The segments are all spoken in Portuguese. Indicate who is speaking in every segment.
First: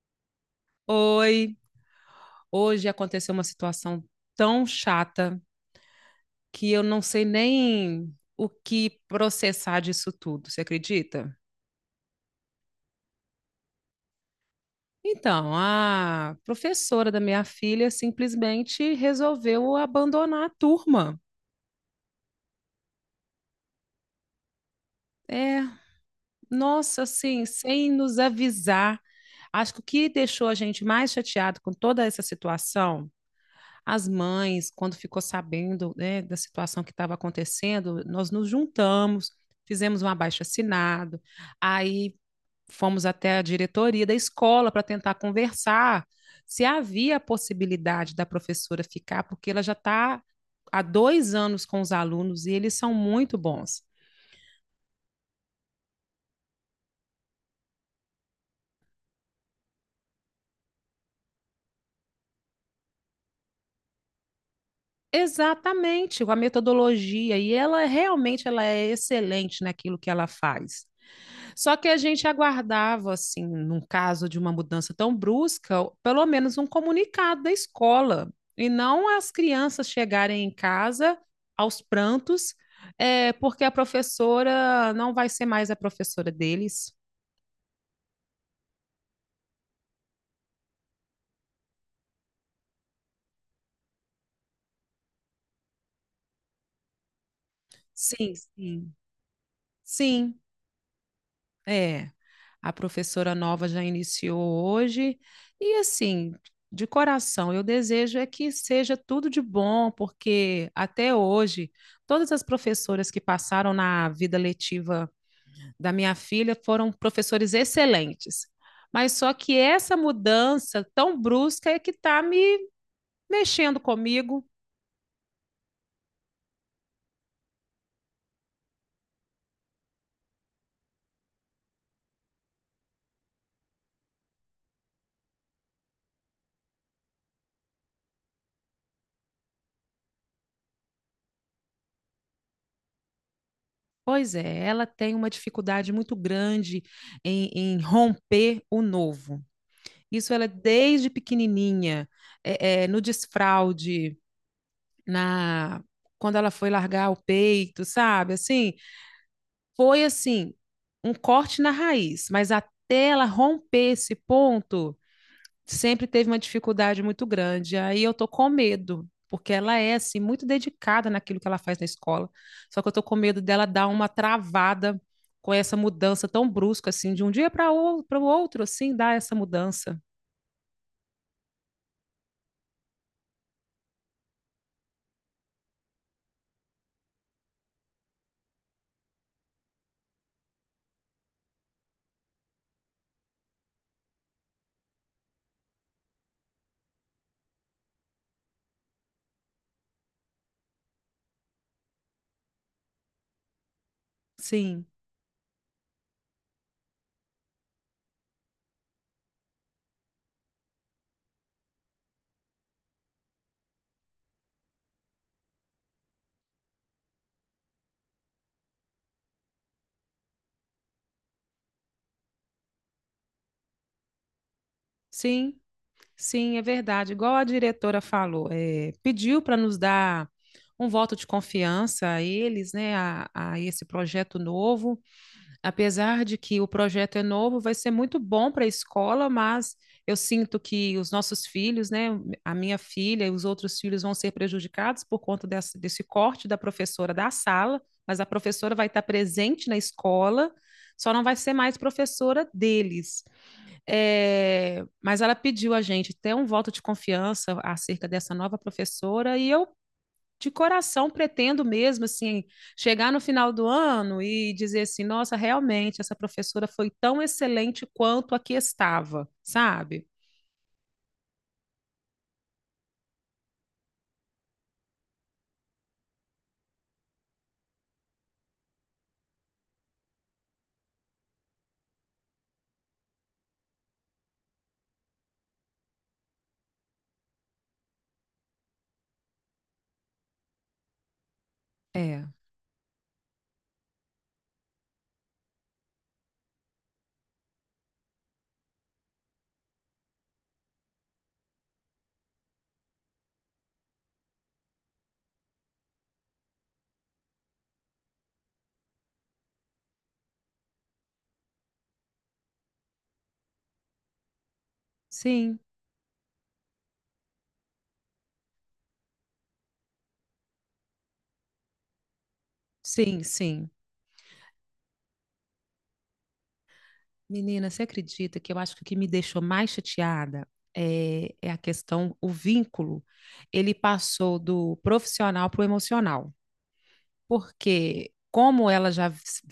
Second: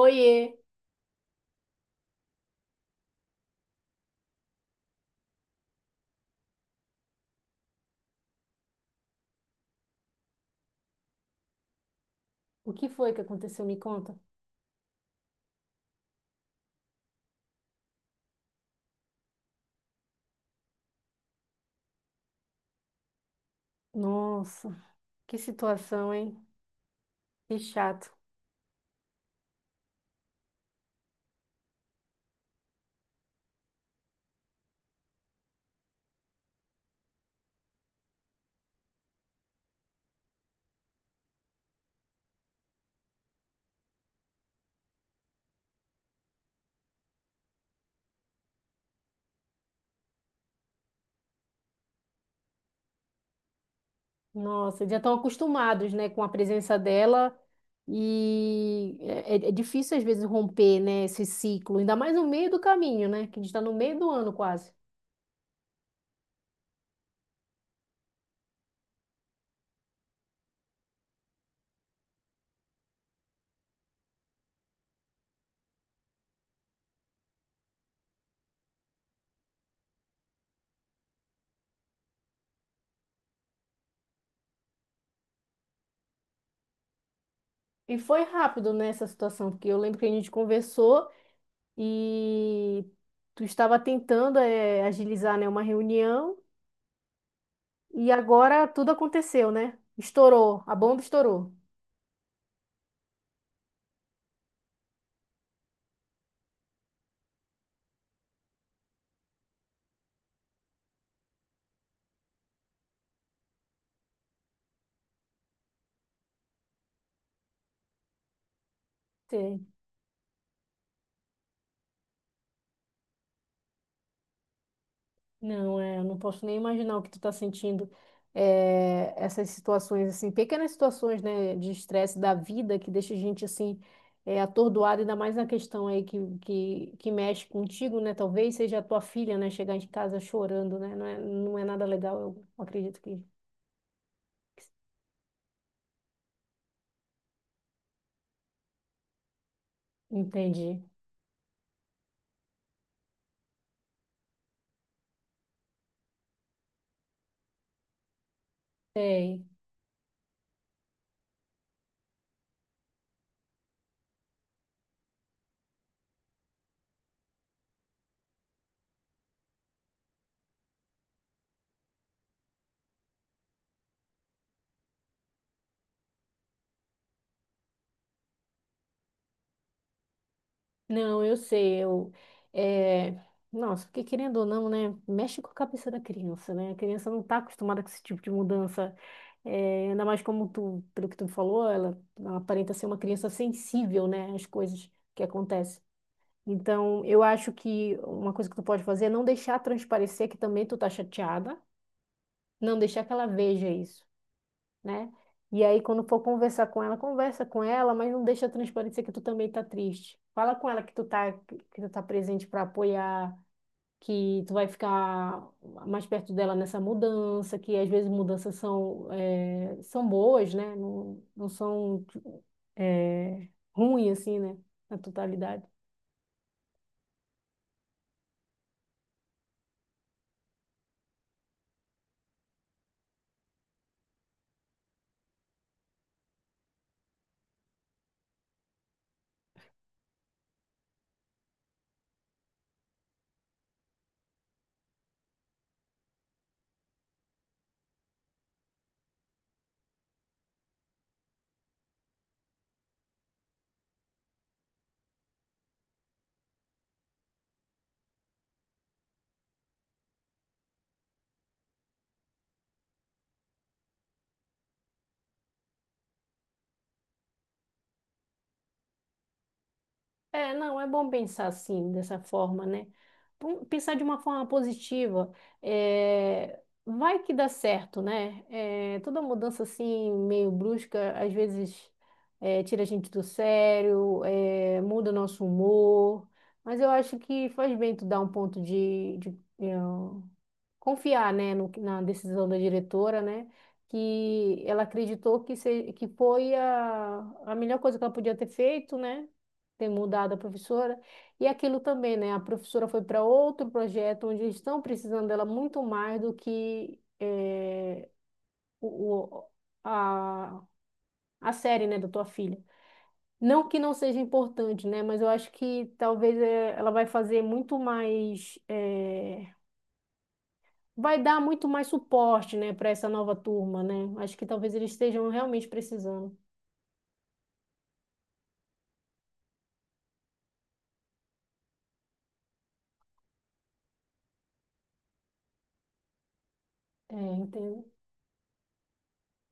Speaker 1: Oiê,
Speaker 2: Oi, hoje aconteceu uma situação tão chata que eu não sei nem o que processar disso tudo, você acredita?
Speaker 1: o que foi que aconteceu? Me conta.
Speaker 2: Então, a professora da minha filha simplesmente resolveu abandonar a turma.
Speaker 1: Nossa, que
Speaker 2: É,
Speaker 1: situação, hein?
Speaker 2: nossa, assim,
Speaker 1: Que
Speaker 2: sem
Speaker 1: chato.
Speaker 2: nos avisar. Acho que o que deixou a gente mais chateado com toda essa situação as mães, quando ficou sabendo, né, da situação que estava acontecendo, nós nos juntamos, fizemos um abaixo-assinado, aí fomos até a diretoria da escola para tentar conversar se havia a possibilidade da professora ficar, porque ela já está há 2 anos com os alunos e eles são muito bons.
Speaker 1: Nossa, já estão acostumados, né, com a presença dela e é difícil às vezes romper, né, esse ciclo, ainda mais no meio do caminho, né, que a gente está no meio do ano quase.
Speaker 2: Exatamente, com a metodologia, e ela realmente ela é excelente naquilo que ela faz. Só que a gente aguardava, assim, num caso de uma mudança tão brusca, pelo menos um comunicado da escola, e não as crianças chegarem em casa aos prantos, é, porque a professora não vai ser mais a professora deles.
Speaker 1: E foi rápido nessa situação, porque eu lembro que a gente conversou e tu estava tentando agilizar, né, uma reunião e
Speaker 2: Sim,
Speaker 1: agora tudo
Speaker 2: sim.
Speaker 1: aconteceu, né?
Speaker 2: Sim,
Speaker 1: Estourou, a bomba estourou.
Speaker 2: é, a professora nova já iniciou hoje e assim, de coração, eu desejo é que seja tudo de bom, porque até hoje todas as professoras que passaram na vida letiva da minha filha foram professores excelentes. Mas só que essa mudança tão brusca é que está me mexendo comigo.
Speaker 1: Não, é, eu não posso nem imaginar o que tu tá sentindo. É, essas situações, assim, pequenas situações, né, de estresse da vida que deixa a gente, assim, é, atordoado, ainda mais na questão aí que mexe contigo, né? Talvez seja a tua filha, né, chegar em casa chorando, né? Não é, não é nada legal, eu acredito que.
Speaker 2: Pois é, ela tem uma dificuldade muito grande em romper o novo. Isso ela é
Speaker 1: Entendi.
Speaker 2: desde pequenininha, é, é, no desfraude, na quando ela foi largar o peito, sabe? Assim,
Speaker 1: Sei.
Speaker 2: foi assim um corte na raiz, mas até ela romper esse ponto, sempre teve uma dificuldade muito grande. Aí eu tô com medo, porque ela é assim muito dedicada naquilo que ela faz na escola. Só que eu tô com medo dela dar uma travada com essa mudança tão brusca assim, de um dia para o outro, assim, dar essa mudança.
Speaker 1: Não, eu sei, eu... É... Nossa, porque querendo ou não, né, mexe com a cabeça da criança, né? A criança não tá acostumada com esse tipo de mudança. É, ainda mais como tu, pelo que tu falou, ela aparenta ser uma criança sensível, né, às coisas que acontecem. Então, eu acho que uma coisa que tu pode fazer é não deixar transparecer que também tu tá chateada, não deixar que ela veja isso,
Speaker 2: Sim,
Speaker 1: né? E aí, quando for conversar com ela, conversa com ela, mas não deixa transparecer que tu também tá triste. Fala com ela que tu tá presente para apoiar, que tu vai ficar mais perto dela nessa mudança, que às vezes mudanças são, são boas, né? Não, não são, eh, ruins, assim, né? Na
Speaker 2: sim.
Speaker 1: totalidade.
Speaker 2: Sim, é verdade. Igual a diretora falou, é, pediu para nos dar um voto de confiança a eles, né, a esse projeto novo. Apesar de que o projeto é novo, vai ser muito bom para a escola, mas eu sinto que os nossos filhos, né, a minha filha e os outros filhos vão ser prejudicados por conta desse corte da professora da sala, mas a professora vai estar presente na escola, só não vai ser mais professora deles. É, mas ela pediu a gente ter um voto de confiança acerca dessa nova professora e eu de coração pretendo mesmo assim chegar no final do ano e dizer assim, nossa, realmente essa professora foi tão excelente quanto a que estava, sabe?
Speaker 1: É, não, é bom pensar assim, dessa forma, né? Pensar de uma forma positiva. É, vai que dá certo, né? É, toda mudança assim, meio brusca, às vezes é, tira a gente do sério, é, muda o nosso humor. Mas eu acho que faz bem tu dar um ponto confiar, né, na
Speaker 2: É,
Speaker 1: decisão da diretora, né, que ela acreditou que, que foi a melhor coisa que ela podia ter feito, né, ter mudado a professora. E aquilo também, né, a professora foi para outro projeto onde eles estão precisando dela muito mais do que o, o- a, a série, né, da tua filha. Não que não seja importante, né, mas eu acho
Speaker 2: sim,
Speaker 1: que talvez ela vai fazer muito mais. Vai dar muito mais suporte, né, para essa
Speaker 2: sim,
Speaker 1: nova
Speaker 2: sim.
Speaker 1: turma, né? Acho que talvez eles estejam realmente precisando.
Speaker 2: Menina, você acredita que eu acho que o que me deixou mais chateada é a questão, o vínculo, ele passou do profissional para o emocional.
Speaker 1: É, entendo.
Speaker 2: Porque como ela já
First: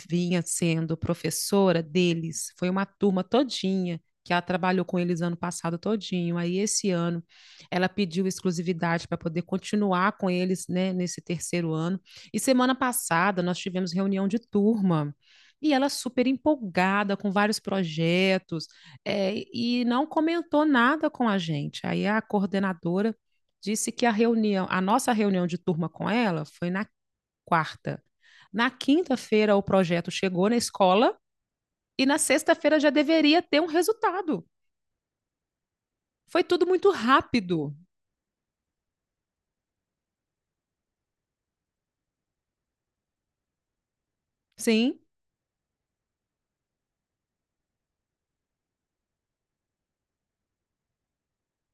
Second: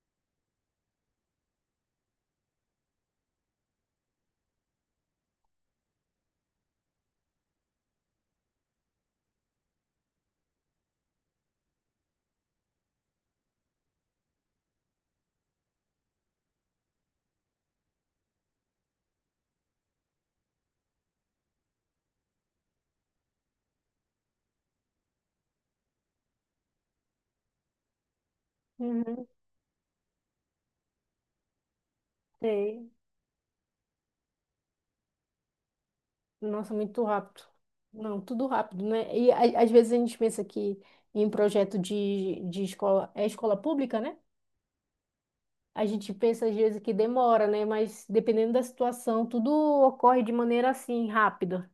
Speaker 2: vinha sendo professora deles, foi uma turma todinha que ela trabalhou com eles ano passado todinho. Aí esse ano ela pediu exclusividade para poder continuar com eles, né, nesse terceiro ano. E semana passada nós tivemos reunião de turma. E ela super empolgada com vários projetos, é, e não comentou nada com a gente. Aí a coordenadora disse que a reunião, a nossa reunião de turma com ela foi na quarta. Na
Speaker 1: Uhum,
Speaker 2: quinta-feira, o projeto chegou na escola e na sexta-feira já
Speaker 1: sei.
Speaker 2: deveria ter um resultado. Foi tudo
Speaker 1: Nossa,
Speaker 2: muito
Speaker 1: muito rápido.
Speaker 2: rápido.
Speaker 1: Não, tudo rápido, né? Às vezes a gente pensa que em projeto de escola, é escola pública, né?
Speaker 2: Sim,
Speaker 1: A gente pensa às vezes que demora, né? Mas dependendo da situação, tudo ocorre de maneira assim, rápida.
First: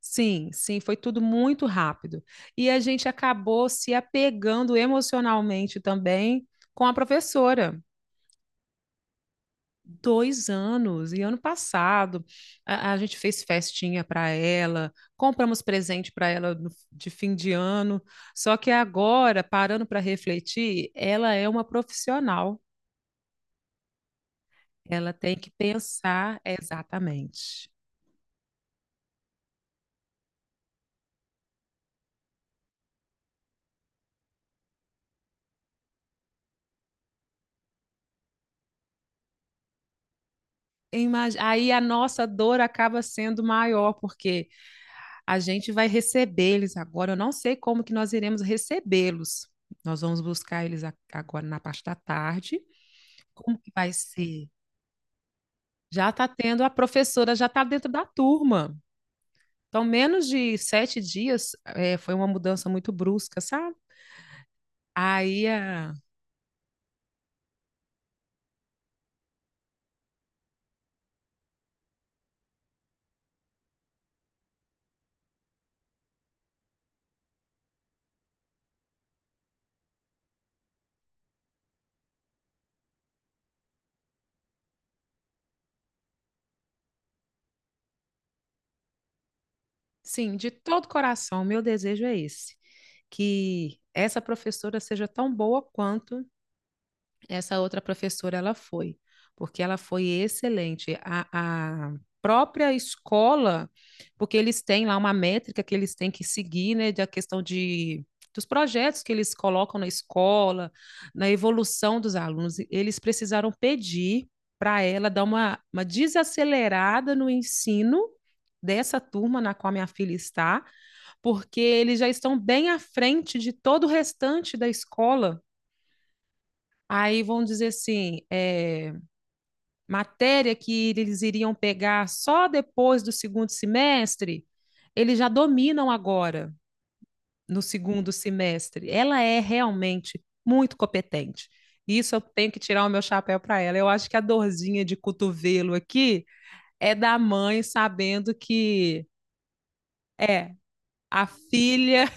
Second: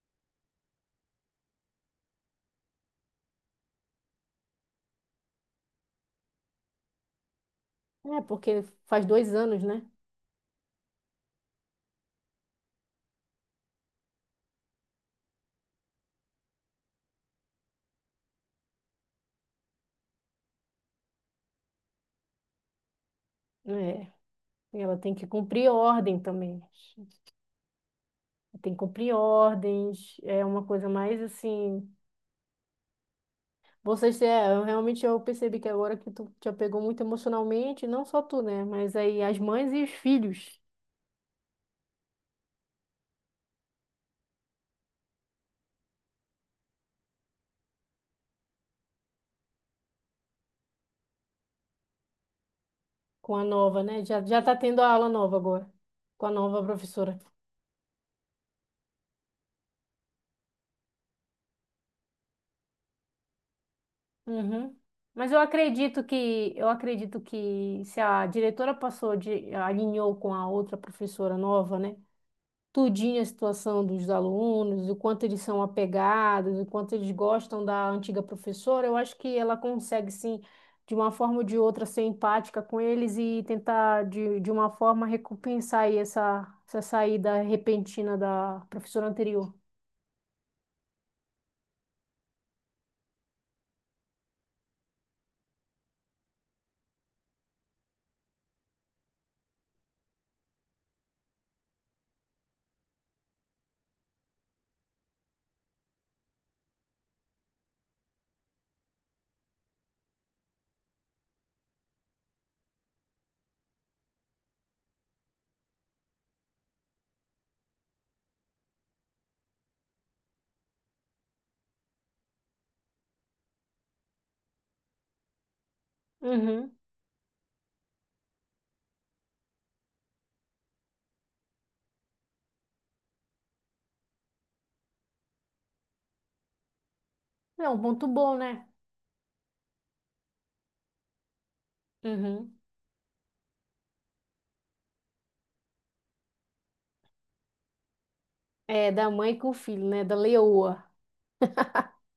Speaker 2: sim, sim, foi tudo muito rápido. E a gente acabou se apegando emocionalmente também com a professora.
Speaker 1: É, porque faz dois anos, né?
Speaker 2: Dois anos, e ano passado a gente fez festinha para ela, compramos presente para ela de fim de ano. Só que agora, parando para refletir, ela é uma profissional.
Speaker 1: É, e ela
Speaker 2: Ela
Speaker 1: tem que
Speaker 2: tem que
Speaker 1: cumprir ordem
Speaker 2: pensar
Speaker 1: também.
Speaker 2: exatamente.
Speaker 1: Tem que cumprir ordens, é uma coisa mais assim. Vocês é, eu realmente eu percebi que agora que tu te apegou muito emocionalmente, não só tu, né? Mas aí as mães e os filhos
Speaker 2: Aí a nossa dor acaba sendo maior, porque a gente vai receber eles agora. Eu não sei como que nós iremos recebê-los. Nós vamos buscar eles agora na parte da tarde.
Speaker 1: com a
Speaker 2: Como que
Speaker 1: nova,
Speaker 2: vai
Speaker 1: né? Já, já
Speaker 2: ser?
Speaker 1: tá tendo a aula nova agora,
Speaker 2: Já
Speaker 1: com
Speaker 2: está
Speaker 1: a
Speaker 2: tendo,
Speaker 1: nova
Speaker 2: a
Speaker 1: professora.
Speaker 2: professora já está dentro da turma. Então, menos de 7 dias, foi uma mudança muito brusca, sabe?
Speaker 1: Uhum. Mas
Speaker 2: Aí, ah,
Speaker 1: eu acredito que se a diretora passou de alinhou com a outra professora nova, né? Tudinho a situação dos alunos, o quanto eles são apegados, o quanto eles gostam da antiga professora, eu acho que ela consegue, sim, de uma forma ou de outra, ser empática com eles e tentar, de uma forma, recompensar aí essa saída repentina da professora anterior.
Speaker 2: sim, de todo coração, meu desejo é esse, que essa professora seja tão boa quanto. essa outra professora, ela foi, porque ela foi excelente. A própria escola, porque eles têm lá uma métrica que eles têm que seguir, né, da questão de dos projetos que eles colocam na escola, na evolução dos alunos, eles precisaram pedir para ela dar uma desacelerada no ensino dessa turma na qual minha filha está, porque eles já estão bem à frente de todo o restante da escola.
Speaker 1: Uhum.
Speaker 2: Aí vamos dizer assim, é, matéria que eles iriam pegar só depois do segundo semestre, eles já dominam agora no
Speaker 1: É um ponto
Speaker 2: segundo
Speaker 1: bom, né?
Speaker 2: semestre. Ela é realmente muito competente. Isso eu tenho que
Speaker 1: Uhum.
Speaker 2: tirar o meu chapéu para ela. Eu acho que a dorzinha de cotovelo aqui é da mãe sabendo
Speaker 1: É,
Speaker 2: que
Speaker 1: da mãe com o filho, né? Da
Speaker 2: é
Speaker 1: leoa.
Speaker 2: a filha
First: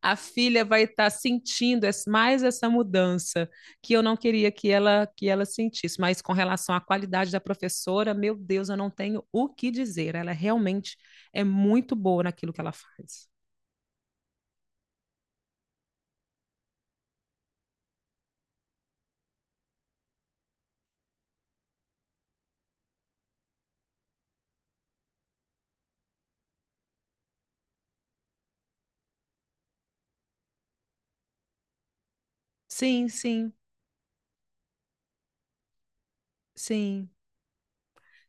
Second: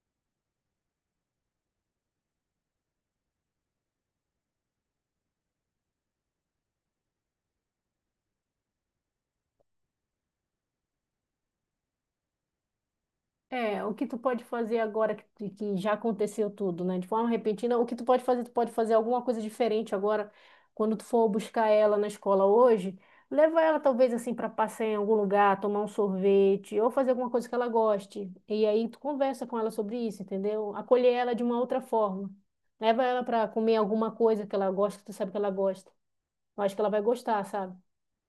Speaker 2: a filha vai estar sentindo mais essa mudança que eu não queria que ela sentisse. Mas com relação à qualidade da professora, meu Deus, eu não tenho o que dizer. Ela realmente é muito boa naquilo que ela faz.
Speaker 1: É, o que tu pode fazer agora que já aconteceu tudo, né? De forma repentina, o que tu pode fazer? Tu pode fazer alguma coisa diferente agora, quando tu for buscar ela na escola hoje, leva ela talvez assim para passear em algum lugar, tomar um sorvete ou fazer alguma coisa que ela goste. E aí tu conversa com ela sobre isso, entendeu? Acolher ela de uma outra forma. Leva
Speaker 2: Sim,
Speaker 1: ela para
Speaker 2: sim,
Speaker 1: comer alguma coisa que ela gosta, que tu sabe que ela gosta. Eu acho que ela vai
Speaker 2: sim.
Speaker 1: gostar, sabe?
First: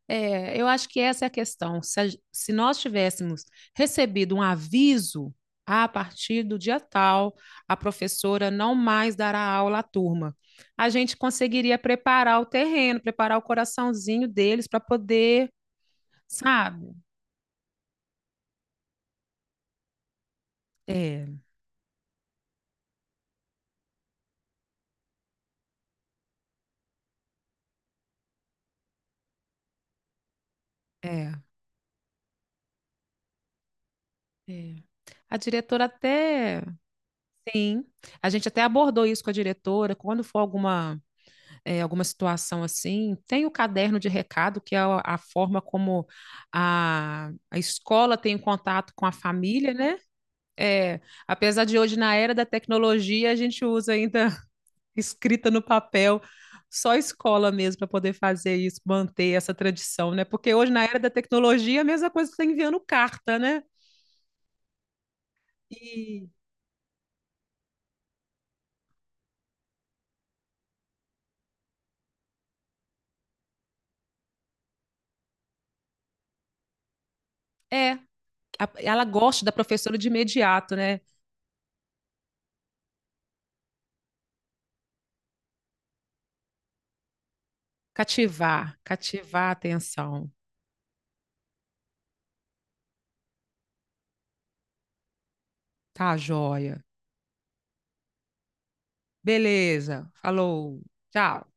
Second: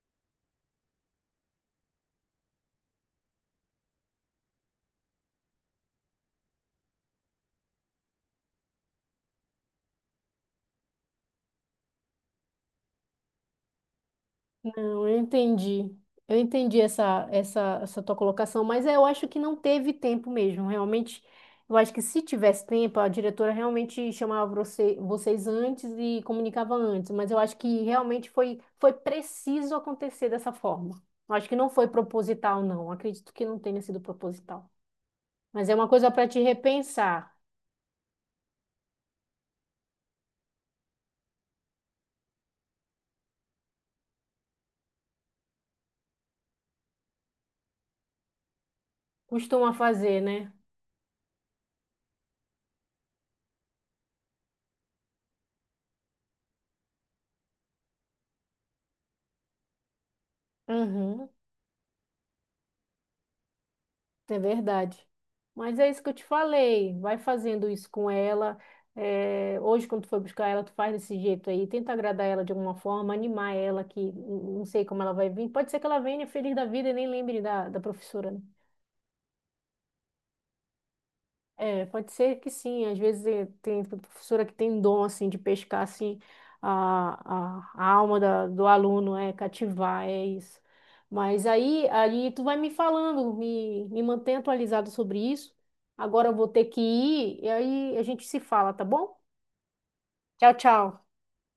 Speaker 2: É, eu acho que essa é a questão. Se nós tivéssemos recebido um aviso "Ah, a partir do dia tal, a professora não mais dará aula à turma, a gente conseguiria preparar o terreno, preparar o coraçãozinho deles para
Speaker 1: Não, eu
Speaker 2: poder,
Speaker 1: entendi. Eu entendi
Speaker 2: sabe?
Speaker 1: essa tua colocação, mas é, eu acho que não teve tempo mesmo. Realmente,
Speaker 2: É,
Speaker 1: eu acho que se tivesse tempo, a diretora realmente chamava vocês antes e comunicava antes, mas eu acho que realmente foi, foi preciso acontecer dessa forma.
Speaker 2: é,
Speaker 1: Eu acho que não foi proposital, não. Acredito que não tenha sido proposital.
Speaker 2: é. A
Speaker 1: Mas é
Speaker 2: diretora
Speaker 1: uma coisa para te
Speaker 2: até,
Speaker 1: repensar.
Speaker 2: sim, a gente até abordou isso com a diretora, quando for alguma é, alguma situação assim, tem o caderno de recado, que é a forma como a escola tem contato com a família,
Speaker 1: Costuma
Speaker 2: né?
Speaker 1: fazer, né?
Speaker 2: É, apesar de hoje, na era da tecnologia, a gente usa ainda escrita no papel, só a escola mesmo para poder fazer isso, manter essa tradição, né? Porque hoje, na era da
Speaker 1: Uhum.
Speaker 2: tecnologia, é a mesma coisa que você tá enviando carta, né?
Speaker 1: É verdade. Mas é isso que eu te
Speaker 2: E
Speaker 1: falei. Vai fazendo isso com ela. É, hoje, quando tu for buscar ela, tu faz desse jeito aí. Tenta agradar ela de alguma forma, animar ela, não sei como ela vai vir. Pode ser que ela venha feliz da vida e nem lembre da
Speaker 2: é,
Speaker 1: professora, né?
Speaker 2: ela gosta da professora de imediato, né?
Speaker 1: É, pode ser que sim. Às vezes tem professora que tem dom assim de pescar assim a alma do
Speaker 2: Cativar,
Speaker 1: aluno, é
Speaker 2: cativar a
Speaker 1: cativar, é
Speaker 2: atenção.
Speaker 1: isso. Mas aí, aí tu vai me falando, me mantém atualizado sobre isso.
Speaker 2: Tá,
Speaker 1: Agora eu vou ter que
Speaker 2: joia.
Speaker 1: ir e aí a gente se fala, tá bom?
Speaker 2: Beleza,
Speaker 1: Tchau,
Speaker 2: falou,
Speaker 1: tchau.
Speaker 2: tchau.